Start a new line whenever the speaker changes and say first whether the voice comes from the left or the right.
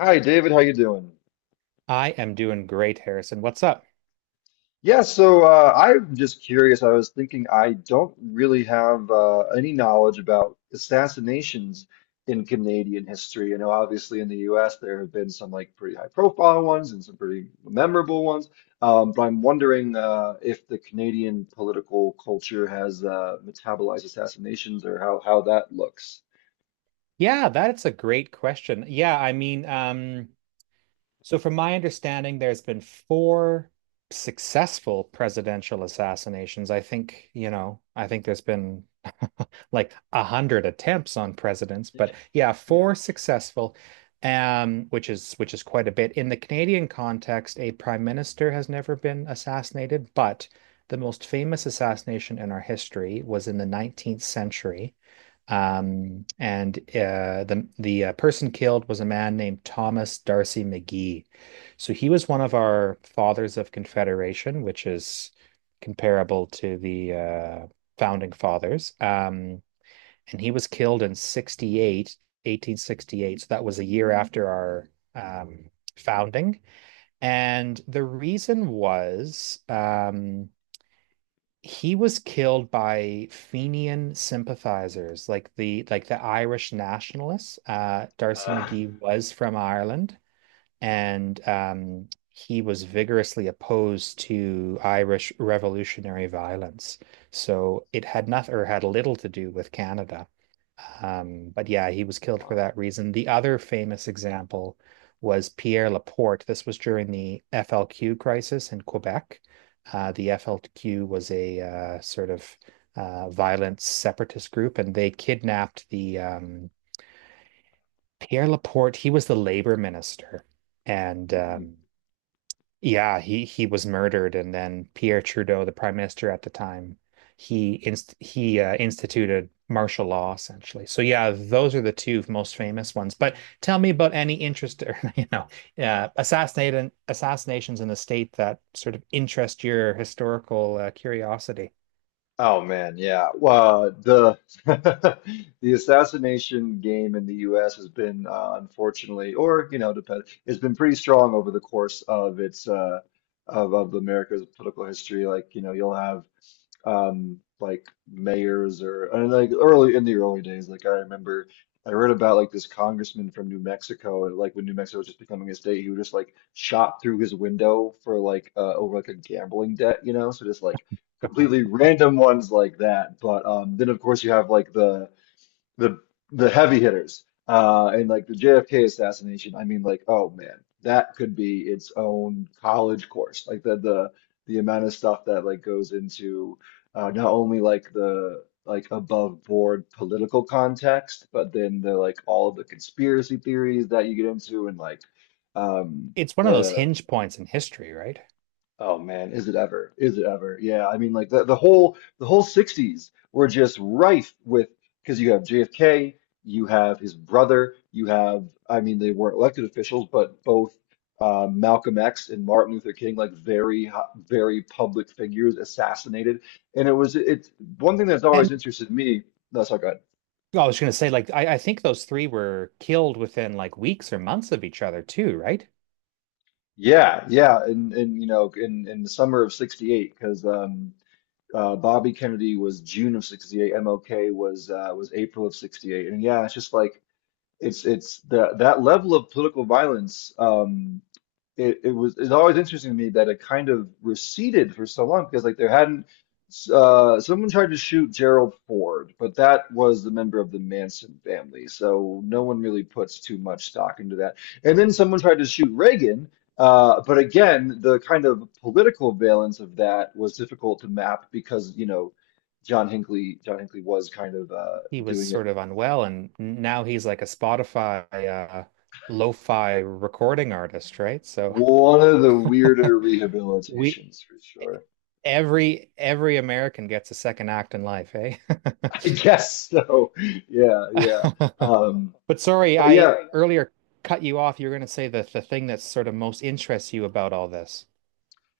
left: Hi, David. How you doing?
right: I am doing great, Harrison. What's up?
left: I'm just curious. I was thinking I don't really have any knowledge about assassinations in Canadian history. You know, obviously in the U.S. there have been some like pretty high-profile ones and some pretty memorable ones. But I'm wondering if the Canadian political culture has metabolized assassinations or how that looks.
right: Yeah, that's a great question. Yeah, I mean, so from my understanding, there's been four successful presidential assassinations. I think there's been like 100 attempts on presidents, but yeah,
left: Yeah.
right: four successful, which is quite a bit. In the Canadian context, a prime minister has never been assassinated, but the most famous assassination in our history was in the 19th century. And the person killed was a man named Thomas Darcy McGee. So he was one of our Fathers of Confederation, which is comparable to the Founding Fathers. And he was killed in 1868. So that was a year after our um, founding. And the reason was he was killed by Fenian sympathizers, like the Irish nationalists. Darcy
left: Uh,
right: McGee was from Ireland, and he was vigorously opposed to Irish revolutionary violence. So it had nothing or had little to do with Canada. But yeah, he was killed for
left: wow.
right: that reason. The other famous example was Pierre Laporte. This was during the FLQ crisis in Quebec. The FLQ was a sort of violent separatist group, and they kidnapped the Pierre Laporte. He was the labor minister, and yeah, he was murdered, and then Pierre Trudeau, the prime minister at the time, he instituted martial law essentially. So yeah, those are the two most famous ones. But tell me about any interest or assassinations in the state that sort of interest your historical curiosity.
left: Oh man, yeah. Well, the the assassination game in the U.S. has been unfortunately, or you know, depend, has been pretty strong over the course of its of America's political history. Like you know, you'll have like mayors or and like early in the early days like I remember I read about like this congressman from New Mexico, and like when New Mexico was just becoming a state, he would just like shot through his window for like over like a gambling debt, you know? So just like completely random ones like that. But then of course you have like the the heavy hitters, and like the JFK assassination. I mean, like, oh man, that could be its own college course. Like the amount of stuff that like goes into not only like the like above board political context, but then the like all of the conspiracy theories that you get into. And like um
right: It's one of those
left: the
right: hinge points in history, right?
left: Oh man, is it ever? Is it ever? Yeah, I mean, like the whole 60s were just rife with, because you have JFK, you have his brother, you have, I mean, they weren't elected officials, but both Malcolm X and Martin Luther King, like very very public figures, assassinated. And it's one thing that's always
right: And
left: interested me. That's all good.
right: well, I was going to say, like, I think those three were killed within like weeks or months of each other too, right?
left: Yeah, yeah, and you know, in the summer of 68, because Bobby Kennedy was June of 68, MLK was April of 68. And yeah, it's just like it's the that level of political violence. It's always interesting to me that it kind of receded for so long, because like there hadn't, someone tried to shoot Gerald Ford, but that was the member of the Manson family, so no one really puts too much stock into that. And then someone tried to shoot Reagan, but again, the kind of political valence of that was difficult to map because, you know, John Hinckley was kind of
right: He was
left: doing it,
right: sort of unwell, and now he's like a Spotify lo-fi recording artist, right? So
left: one of the weirder
right: we
left: rehabilitations for sure.
right: every American gets a second act in life, eh?
left: I guess so. Yeah, yeah. Um,
right: But sorry,
left: but yeah,
right: I earlier cut you off. You are going to say that the thing that sort of most interests you about all this.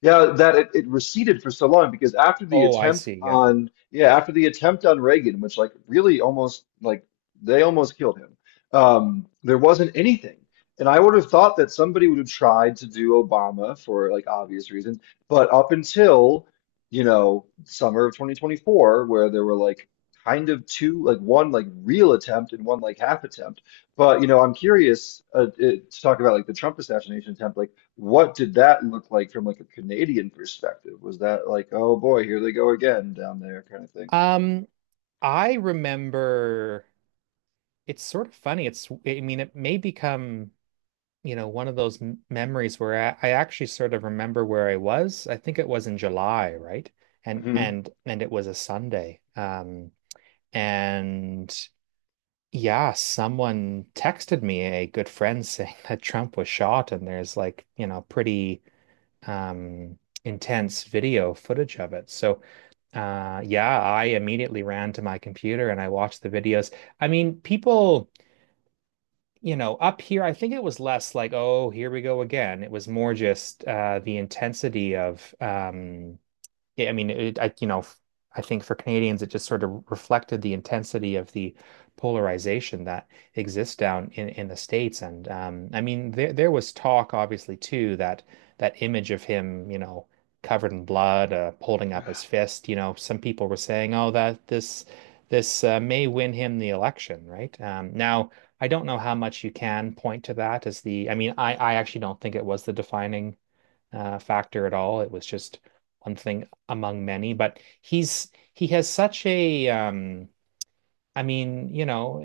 left: Yeah, that it receded for so long, because after the
right: Oh, I
left: attempt
right: see. Yeah.
left: on, yeah, after the attempt on Reagan, which like really almost like, they almost killed him, there wasn't anything. And I would have thought that somebody would have tried to do Obama for like obvious reasons, but up until, you know, summer of 2024, where there were like kind of two, like one like real attempt and one like half attempt. But you know, I'm curious, to talk about like the Trump assassination attempt. Like what did that look like from like a Canadian perspective? Was that like, oh boy, here they go again down there, kind of thing?
right: Um, I remember it's sort of funny. It's, I mean, it may become one of those m memories where I actually sort of remember where I was. I think it was in July, right? And
left: Hmm.
right: and and it was a Sunday. And yeah, someone texted me, a good friend, saying that Trump was shot, and there's like, pretty um intense video footage of it. So, yeah, I immediately ran to my computer and I watched the videos. I mean, people up here, I think it was less like, oh, here we go again. It was more just the intensity of I mean, it, I, you know, I think for Canadians, it just sort of reflected the intensity of the polarization that exists down in the States. And I mean, there was talk, obviously, too, that that image of him, covered in blood, holding up his fist. Some people were saying, "Oh, that this may win him the election," right? Now, I don't know how much you can point to that as the. I mean, I actually don't think it was the defining factor at all. It was just one thing among many. But he has such a I mean,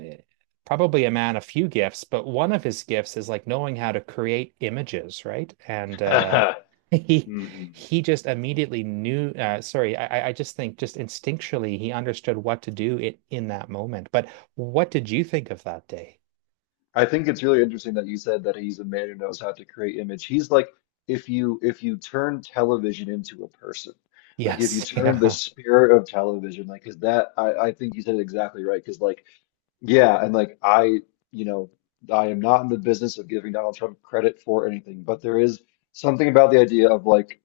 right: probably a man of few gifts, but one of his gifts is like knowing how to create images, right? And he
left: Hmm.
right: he just immediately knew. Sorry, I just think just instinctually he understood what to do it in that moment. But what did you think of that day?
left: I think it's really interesting that you said that he's a man who knows how to create image. He's like, if you turn television into a person, like if you
right: Yes,
left: turn the
right: yeah.
left: spirit of television, like, because that, I think you said it exactly right. Because like, yeah, and like I, you know, I am not in the business of giving Donald Trump credit for anything, but there is something about the idea of like.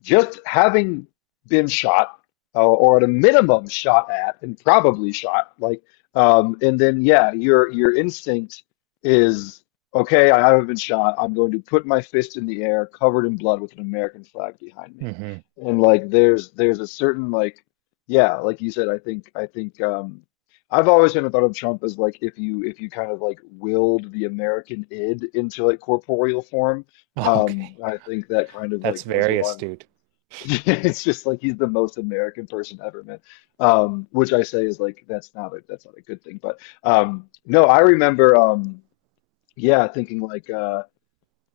left: Just having been shot, or at a minimum shot at and probably shot, like, and then, yeah, your instinct is, okay, I haven't been shot, I'm going to put my fist in the air covered in blood with an American flag behind me.
right: Hmm.
left: And like there's a certain like, yeah, like you said. I've always kind of thought of Trump as like, if you kind of like willed the American id into like corporeal form.
right: Okay.
left: I think that kind of
right: That's
left: like goes
right: very
left: along with.
right: astute.
left: It's just like he's the most American person ever, man. Which I say is like, that's not a, that's not a good thing. But No, I remember, yeah, thinking like,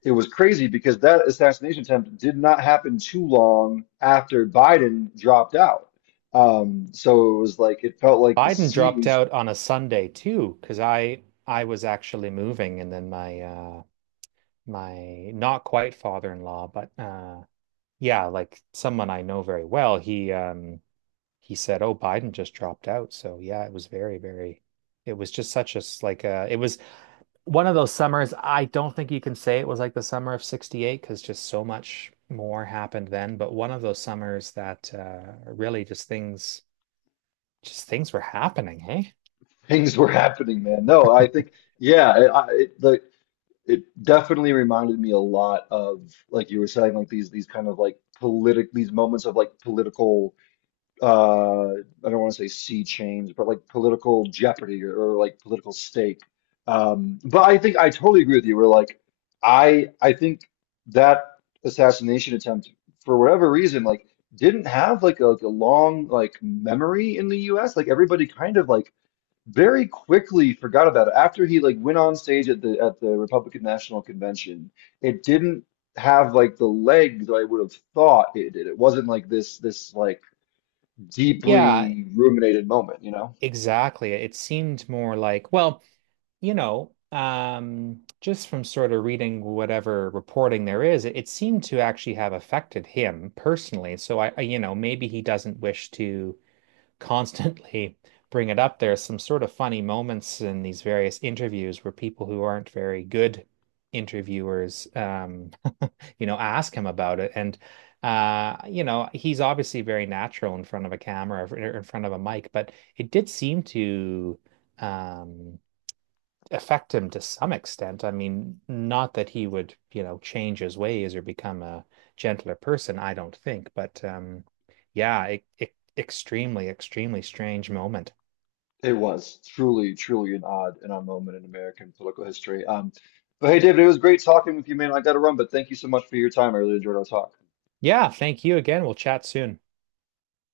left: it was crazy because that assassination attempt did not happen too long after Biden dropped out. So it was like it felt like the
right: Biden dropped
left: seas,
right: out on a Sunday too, because I was actually moving, and then my not quite father-in-law, but yeah, like someone I know very well, he said, "Oh, Biden just dropped out." So yeah, it was very, very. It was just such a s- like it was one of those summers. I don't think you can say it was like the summer of '68 because just so much more happened then. But one of those summers that really just things were happening, hey?
left: things were happening, man. No, I think, yeah, like, it definitely reminded me a lot of, like you were saying, like these kind of like politic, these moments of like political uh I don't want to say sea change, but like political jeopardy, or like political stake. But I think I totally agree with you. We're like I I think that assassination attempt, for whatever reason, like didn't have like a long like memory in the US. Like everybody kind of like very quickly forgot about it after he like went on stage at the Republican National Convention. It didn't have like the legs that I would have thought it did. It wasn't like this like
right: Yeah,
left: deeply ruminated moment, you know?
right: exactly. It seemed more like, well, just from sort of reading whatever reporting there is, it seemed to actually have affected him personally. So maybe he doesn't wish to constantly bring it up. There's some sort of funny moments in these various interviews where people who aren't very good interviewers, ask him about it. And he's obviously very natural in front of a camera or in front of a mic, but it did seem to um affect him to some extent. I mean, not that he would, change his ways or become a gentler person, I don't think, but yeah, it extremely, extremely strange moment.
left: It was truly, truly an odd and odd moment in American political history. But hey, David, it was great talking with you, man. I got to run, but thank you so much for your time. I really enjoyed our talk.
right: Yeah, thank you again. We'll chat soon.